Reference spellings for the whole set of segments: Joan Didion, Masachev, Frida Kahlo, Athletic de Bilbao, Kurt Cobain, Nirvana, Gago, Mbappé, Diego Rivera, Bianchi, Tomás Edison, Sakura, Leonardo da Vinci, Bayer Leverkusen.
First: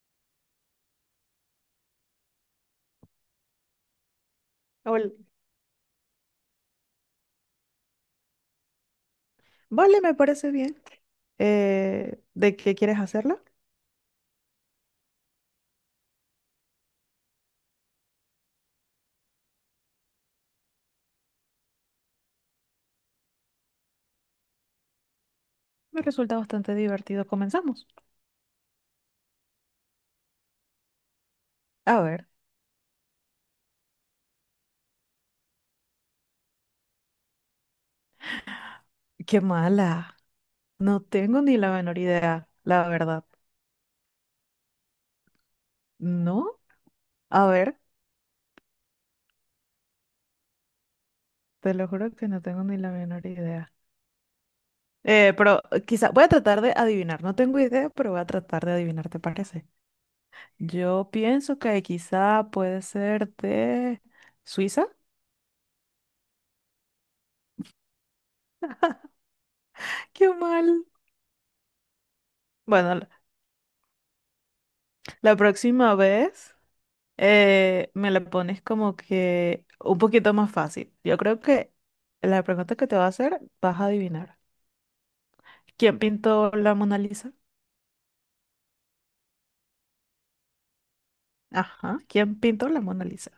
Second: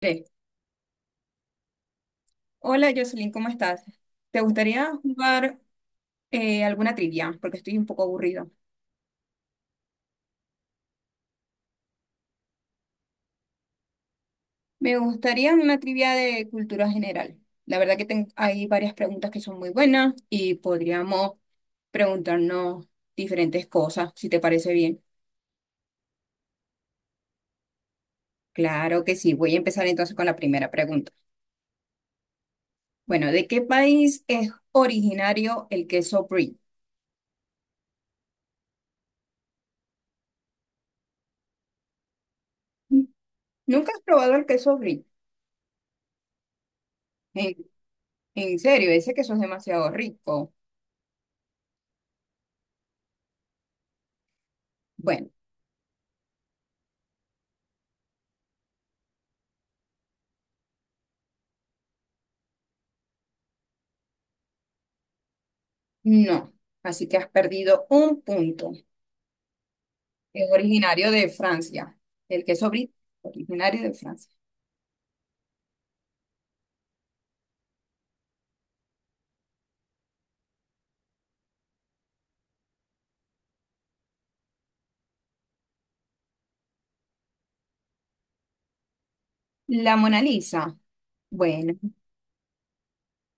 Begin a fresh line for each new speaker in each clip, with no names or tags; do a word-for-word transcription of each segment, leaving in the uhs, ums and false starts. Tres. Hola Jocelyn, ¿cómo estás? ¿Te gustaría
Ol-
jugar eh, alguna trivia? Porque estoy un poco aburrido.
Vale, me parece bien. Eh, ¿de qué quieres hacerla?
Me gustaría una trivia de cultura general. La verdad que ten- hay varias preguntas que son muy buenas y podríamos preguntarnos diferentes cosas, si te parece bien.
Me resulta bastante divertido. Comenzamos.
Claro que sí, voy a empezar entonces con la primera pregunta.
A ver,
Bueno, ¿de qué país es originario el queso brie?
qué mala. No tengo ni la menor idea, la verdad.
¿Nunca has probado el queso brie?
¿No? A
¿En,
ver,
en serio? Ese queso es demasiado rico.
te lo juro que no tengo ni la menor idea.
Bueno.
Eh, pero quizá voy a tratar de adivinar. No tengo idea, pero voy a tratar de adivinar, ¿te parece? Yo pienso que quizá puede ser de Suiza.
No, así que has perdido un punto.
Qué
Es
mal.
originario de Francia. El queso brie,
Bueno, la
originario de Francia.
la próxima vez. Eh, me la pones como que un poquito más fácil. Yo creo que la pregunta que te va a hacer vas a adivinar. ¿Quién pintó la Mona Lisa?
La Mona Lisa. Bueno,
Ajá, ¿quién pintó la Mona Lisa?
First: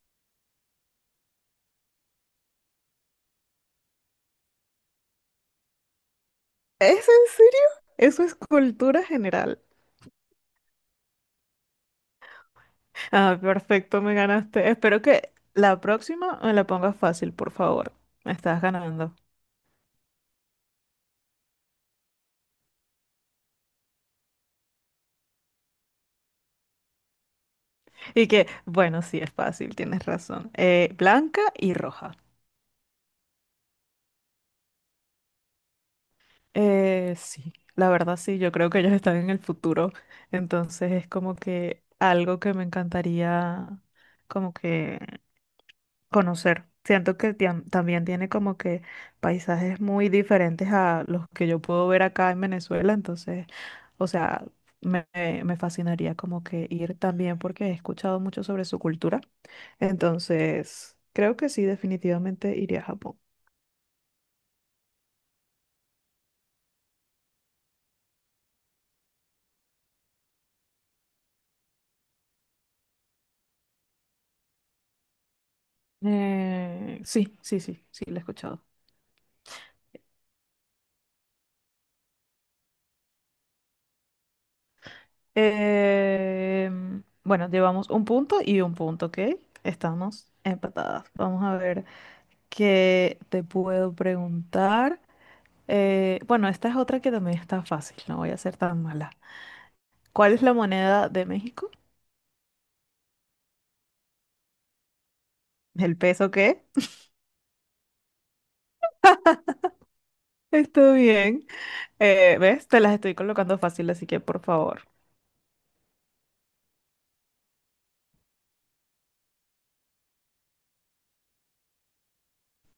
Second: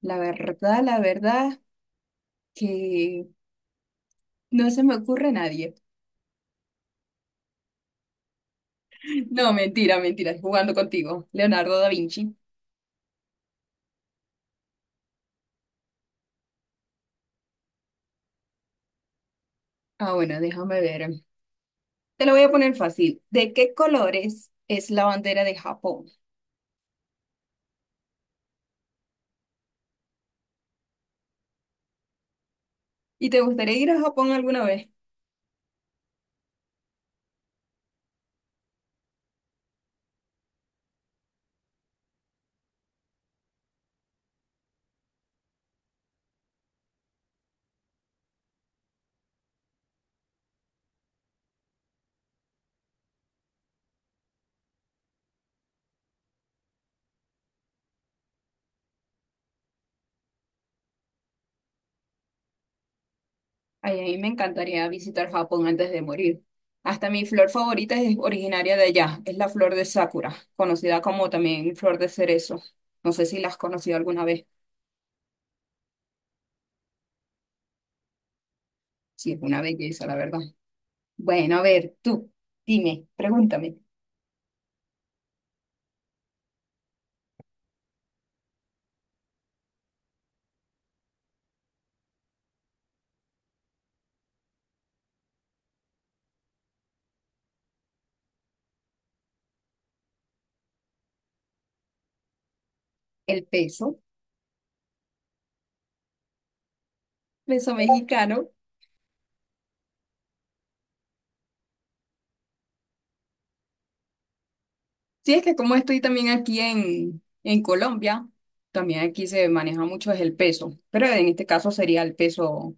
la verdad, la verdad que no se me ocurre a nadie.
¿Es en serio? Eso es cultura
No,
general.
mentira, mentira, jugando contigo. Leonardo da Vinci.
Ah, perfecto, me ganaste. Espero que la próxima me la pongas fácil, por favor. Me estás ganando.
Ah, bueno, déjame ver. Te lo voy a poner fácil. ¿De qué colores es la bandera de Japón?
Y que, bueno, sí, es fácil, tienes razón. Eh, blanca y roja.
¿Y te gustaría ir a Japón alguna vez?
Eh, sí, la verdad sí, yo creo que ellos están en el futuro, entonces es como que algo que me encantaría como que conocer. Siento que tiam- también tiene como que paisajes muy diferentes a los que yo puedo ver acá en Venezuela, entonces, o sea, me, me me fascinaría como que ir también porque he escuchado mucho sobre su cultura, entonces creo que sí, definitivamente iría a Japón.
Ay, a mí me encantaría visitar Japón antes de morir. Hasta mi flor favorita es originaria de allá, es la flor de Sakura, conocida como también flor de cerezo. No sé si la has conocido alguna vez.
Eh, sí, sí, sí, sí, lo he escuchado.
Sí, es una belleza, la verdad. Bueno, a ver, tú, dime, pregúntame,
Em, bueno, llevamos un punto y un punto, ¿ok? Estamos empatadas. Vamos a ver qué te puedo preguntar. Eh, bueno, esta es otra que también está fácil, no voy a ser tan mala. ¿Cuál es la moneda de México?
¿el peso,
¿El peso qué?
peso mexicano?
Está bien. Eh, ¿ves? Te las estoy colocando fácil, así que por favor.
Sí, es que como estoy también aquí en, en Colombia, también aquí se maneja mucho es el peso, pero en este caso sería el peso,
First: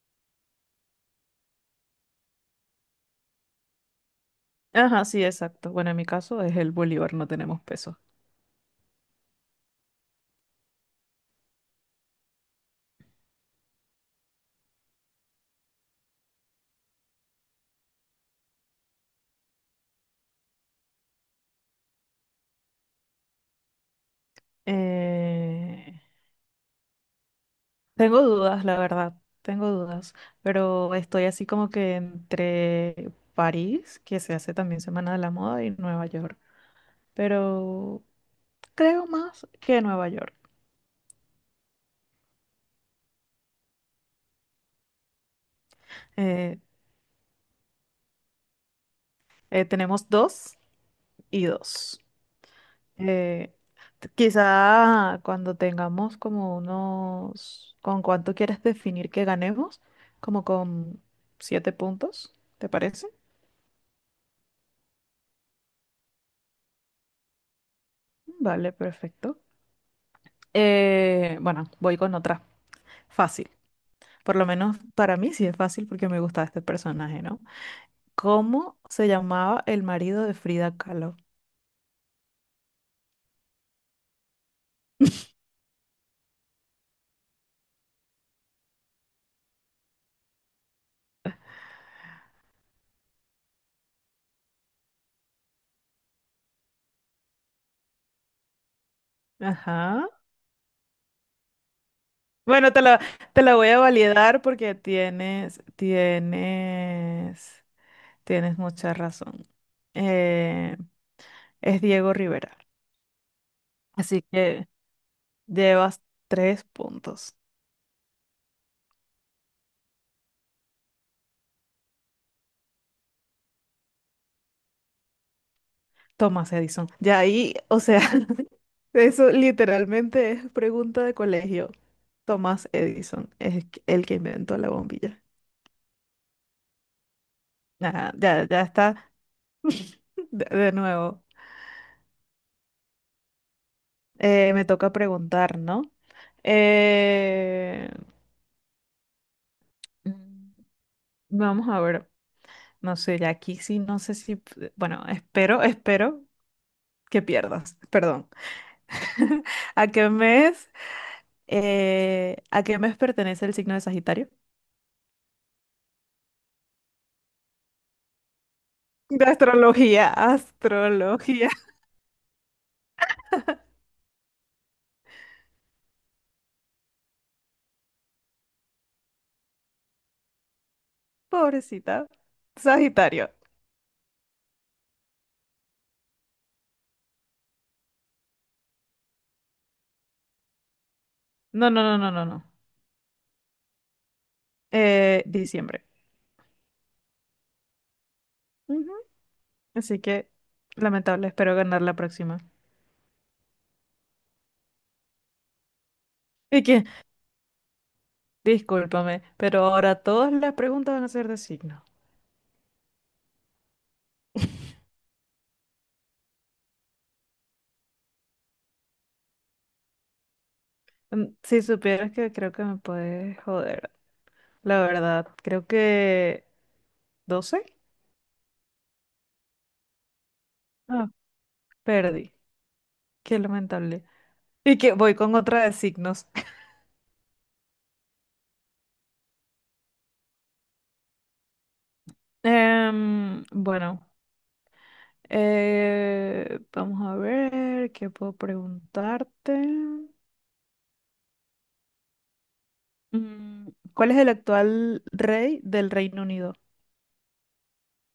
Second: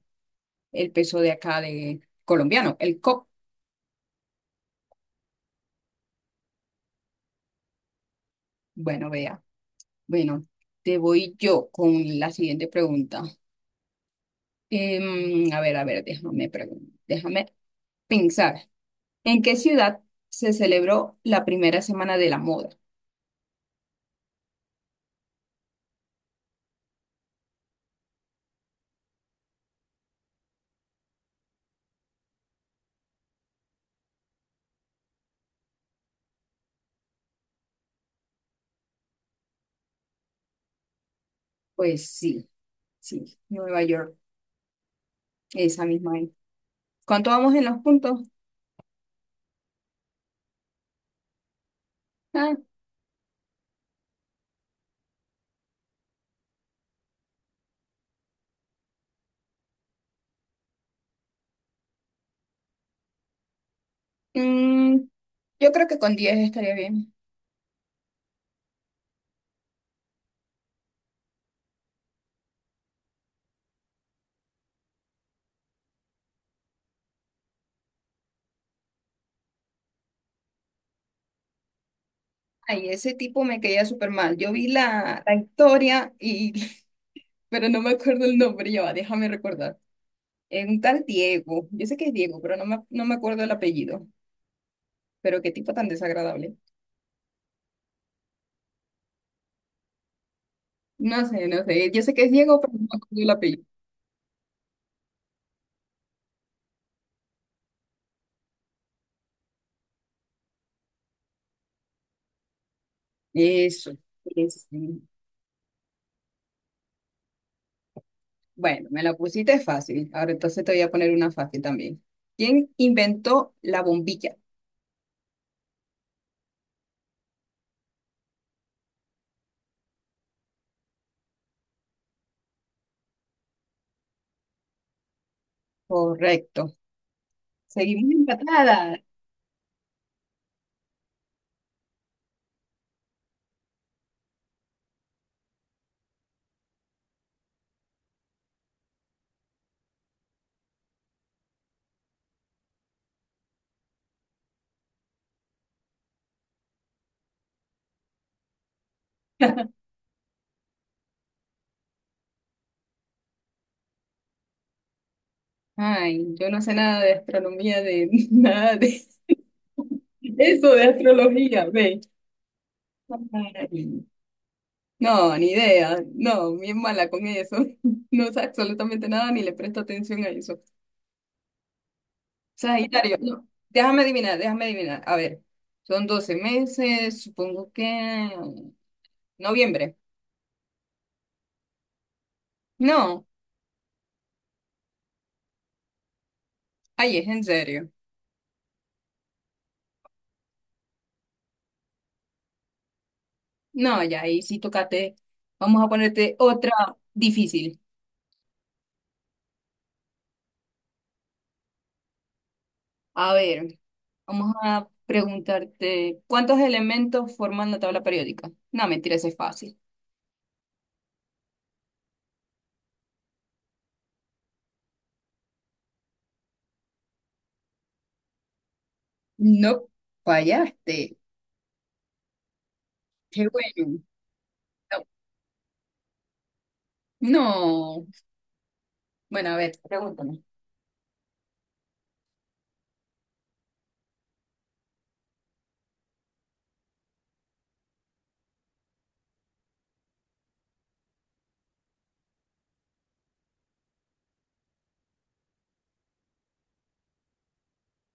el peso de acá de colombiano, el C O P.
Ajá, sí, exacto. Bueno, en mi caso es el bolívar, no tenemos peso.
Bueno, veamos. Bueno, te voy yo con la siguiente pregunta. Em, a ver, a ver, déjame, pregun- déjame pensar. ¿En qué ciudad se celebró la primera semana de la moda?
Eh, Tengo dudas, la verdad, tengo dudas, pero estoy así como que entre París, que se hace también Semana de la Moda, y Nueva York, pero creo más que Nueva York.
Pues sí, sí, Nueva York, esa misma, ahí.
Eh,
¿Cuánto vamos en los puntos?
eh, Tenemos dos y dos.
Ah,
Eh, t- Quizá cuando tengamos como unos, ¿con cuánto quieres definir que ganemos? Como con siete puntos, ¿te parece?
mm, yo creo que con diez estaría bien.
Vale, perfecto. Eh, bueno, voy con otra. Fácil. Por lo menos para mí sí es fácil porque me gustaba este personaje, ¿no? ¿Cómo se llamaba el marido de Frida Kahlo?
Ay, ese tipo me caía súper mal. Yo vi la, la historia y, pero no me acuerdo el nombre, ya va, déjame recordar. Es un tal Diego, yo sé que es Diego, pero no me, no me acuerdo el apellido. Pero qué tipo tan desagradable.
Ajá.
No sé, no sé. Yo sé que es Diego, pero
Bueno,
no
te
me
la,
acuerdo el
te la
apellido.
voy a validar porque tienes, tienes, tienes mucha razón. Eh, es Diego Rivera.
Eso.
Así
Es.
que
mm,
llevas tres puntos.
Bueno, me la pusiste fácil. Ahora entonces te voy a poner una fácil también. ¿Quién inventó la bombilla?
Tomás Edison. Ya ahí, o sea, eso literalmente es pregunta de colegio. Tomás Edison es el que inventó la bombilla.
Correcto. Seguimos
Ajá, ya, ya
empatadas.
está. De, de nuevo. Eh, me toca preguntar, ¿no? Eh, mm, Vamos a ver. No sé, ya aquí sí, no sé si. p- Bueno, espero, espero que pierdas. Perdón. ¿A qué mes? Eh, ¿a qué mes pertenece el signo de Sagitario?
Ay, yo no sé nada de astronomía, de nada de
De astrología,
eso, de
astrología.
astrología, ve. Ay, no, ni idea. No, bien mala con eso. No sé absolutamente nada ni le presto atención a eso.
Pobrecita.
Sagitario,
Sagitario.
no, déjame adivinar, déjame adivinar. A ver, son doce meses, supongo que noviembre.
No, no, no, no, no, no.
No,
Eh, diciembre.
ahí es en serio.
Así que, lamentable, espero ganar la próxima.
No, ya ahí sí tocate. Vamos a ponerte
Y
otra
que,
difícil.
discúlpame, pero ahora todas las preguntas van a ser de signo.
A ver, vamos a preguntarte, ¿cuántos elementos forman la tabla periódica? No, mentira, ese es fácil.
Mm, Si supieras que creo que me puedes joder, la verdad, creo que doce.
No,
Ah,
fallaste.
perdí. Qué
Qué bueno.
lamentable. Y que
No,
voy con otra de signos.
no. Bueno, a ver, pregúntame.
Em, bueno, eh, vamos a ver qué puedo preguntarte. Mm, ¿Cuál es el actual rey del Reino Unido?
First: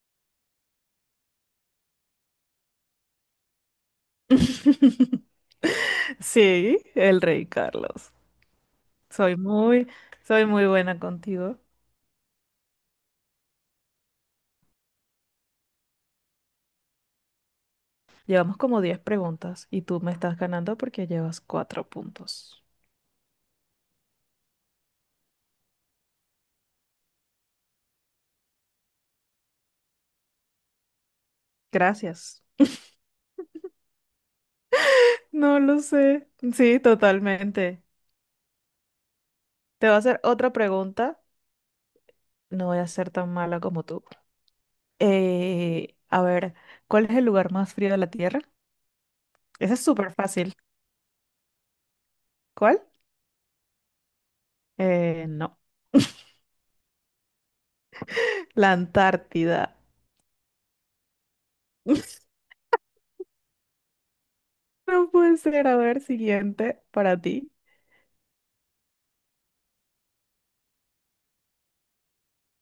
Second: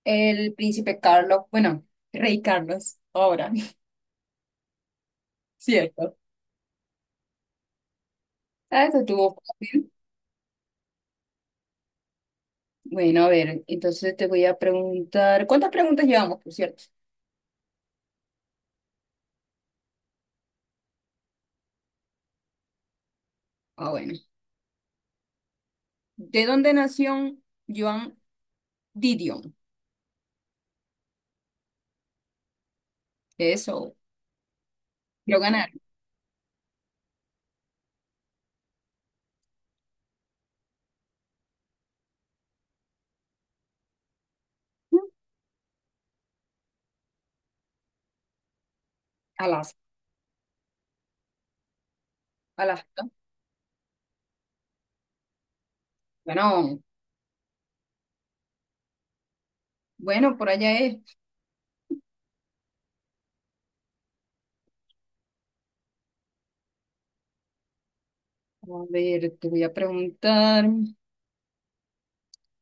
El príncipe Carlos, bueno, rey Carlos, ahora, ¿cierto?
Sí, el rey Carlos.
Ah, eso estuvo
Soy muy,
fácil.
soy muy buena contigo.
Bueno, a ver, entonces te voy a preguntar, ¿cuántas preguntas llevamos, por cierto?
Llevamos como diez preguntas y tú me estás ganando porque llevas cuatro puntos.
Ah, bueno. ¿De dónde nació Joan Didion?
Gracias.
Eso, lo
No lo
ganaron.
sé. Sí, totalmente. Te voy a hacer otra pregunta. No voy a ser tan mala como tú. Eh, a ver, ¿cuál es el lugar más frío de la Tierra? Ese
Alaska,
es súper fácil. ¿Cuál?
Alaska.
Eh, no.
Bueno,
La Antártida.
bueno, por allá es.
No puede ser. A ver, siguiente para ti.
A ver, te voy a preguntar,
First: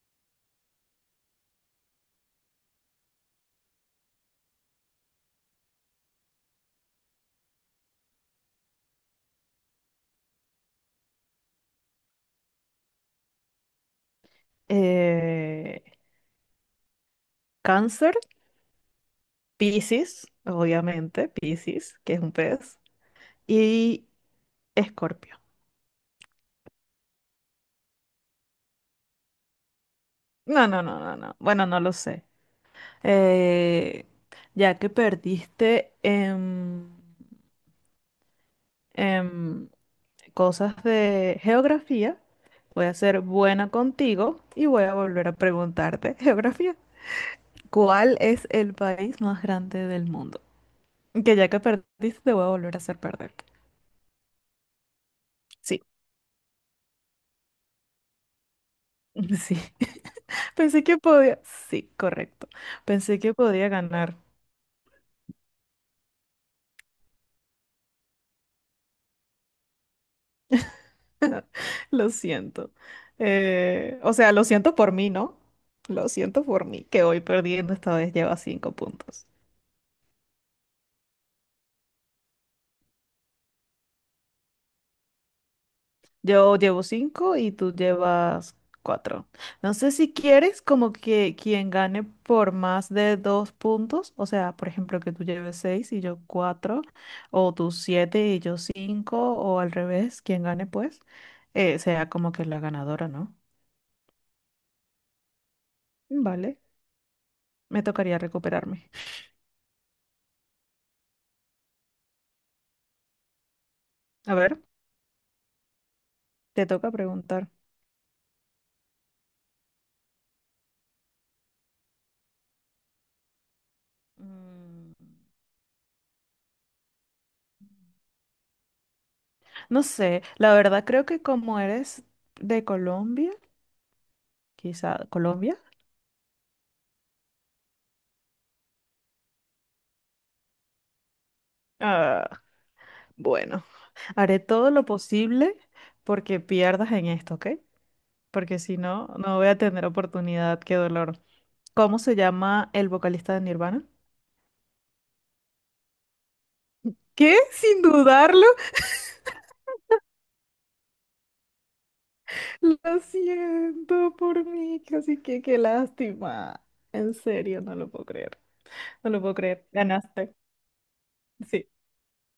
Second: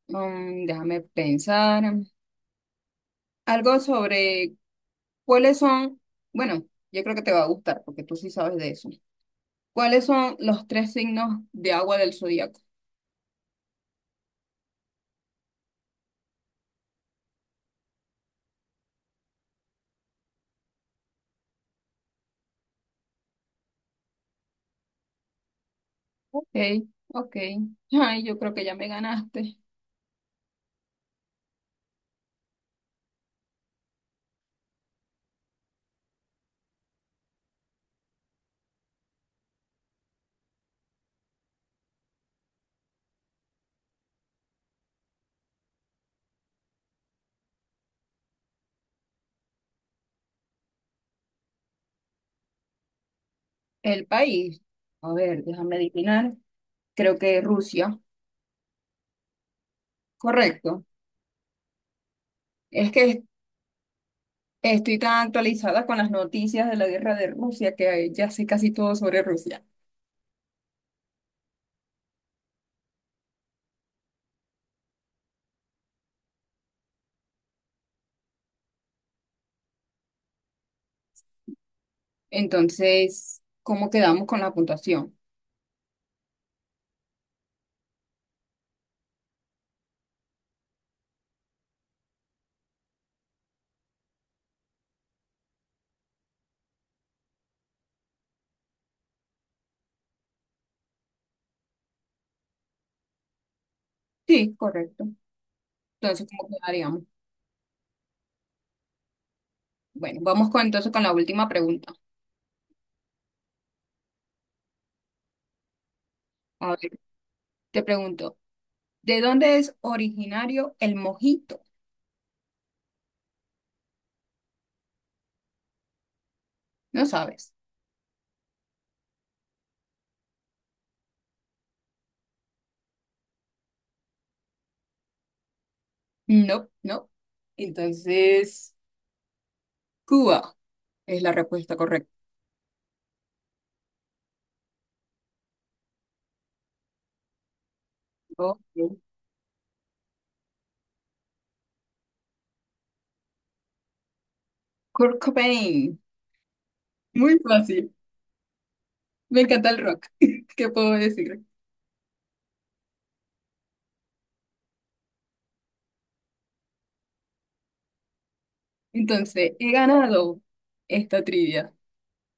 mm, déjame pensar, um, algo sobre cuáles son, bueno, yo creo que te va a gustar porque tú sí sabes de eso. ¿Cuáles son los tres signos de agua del zodiaco?
eh, Cáncer, Piscis, obviamente, Piscis, que es un pez, y Escorpio.
Ok, ok. Ay, yo creo que ya me ganaste.
No, no, no, no, no. Bueno, no lo sé. Eh, ya que perdiste en, en cosas de geografía, voy a ser buena contigo y voy a volver a preguntarte geografía. ¿Cuál es el país más grande del mundo? Que ya que perdiste, te voy a volver a hacer perder.
El país. A ver, déjame
Sí,
adivinar. Creo que Rusia.
sí. Pensé
Correcto.
que podía. Sí, correcto.
Es
Pensé
que
que podía ganar.
estoy tan actualizada con las noticias de la guerra de Rusia que ya sé casi todo sobre Rusia.
Lo siento. Eh, o sea, lo siento por mí, ¿no? Lo siento por mí, que hoy perdiendo esta vez lleva cinco puntos.
Entonces, ¿cómo quedamos con la puntuación?
Yo llevo cinco y tú llevas cuatro. No sé si quieres como que quien gane por más de dos puntos, o sea, por ejemplo, que tú lleves seis y yo cuatro, o tú siete y yo cinco, o al revés, quien gane pues, eh, sea como que la ganadora, ¿no?
Sí, correcto. Entonces, ¿cómo
Vale.
quedaríamos?
Me tocaría recuperarme.
Bueno, vamos con, entonces con la última pregunta.
A ver, te
A
toca
ver,
preguntar.
te pregunto, ¿de dónde es originario el mojito?
Mm,
No sabes.
No sé, la verdad creo que como eres de Colombia, quizá Colombia,
No, no. Entonces, Cuba es la respuesta correcta.
ah, bueno, haré todo lo posible porque pierdas en esto, ¿ok? Porque si
Ok.
no, no voy a tener oportunidad, qué dolor. ¿Cómo se llama el vocalista de Nirvana?
Kurt Cobain.
¿Qué?
Muy
Sin
fácil.
dudarlo.
Me encanta el rock. ¿Qué puedo decir?
Lo siento por mí, casi que qué lástima. En serio, no lo puedo creer. No lo puedo
Entonces,
creer.
he
Ganaste.
ganado esta
Sí.
trivia.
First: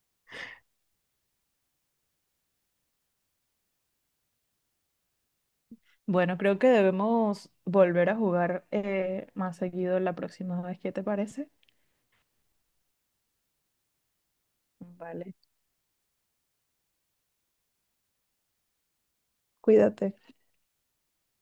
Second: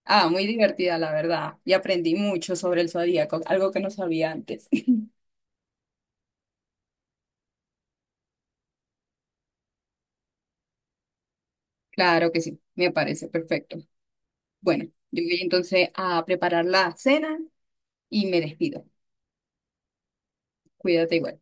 Ah, muy divertida, la verdad. Y aprendí mucho sobre el zodíaco, algo que no sabía antes.
Bueno, creo que debemos volver a jugar eh, más seguido la próxima vez. ¿Qué te parece?
Claro que sí, me parece perfecto. Bueno, yo
Vale.
voy entonces a preparar la cena y me despido.
Cuídate.
Cuídate igual.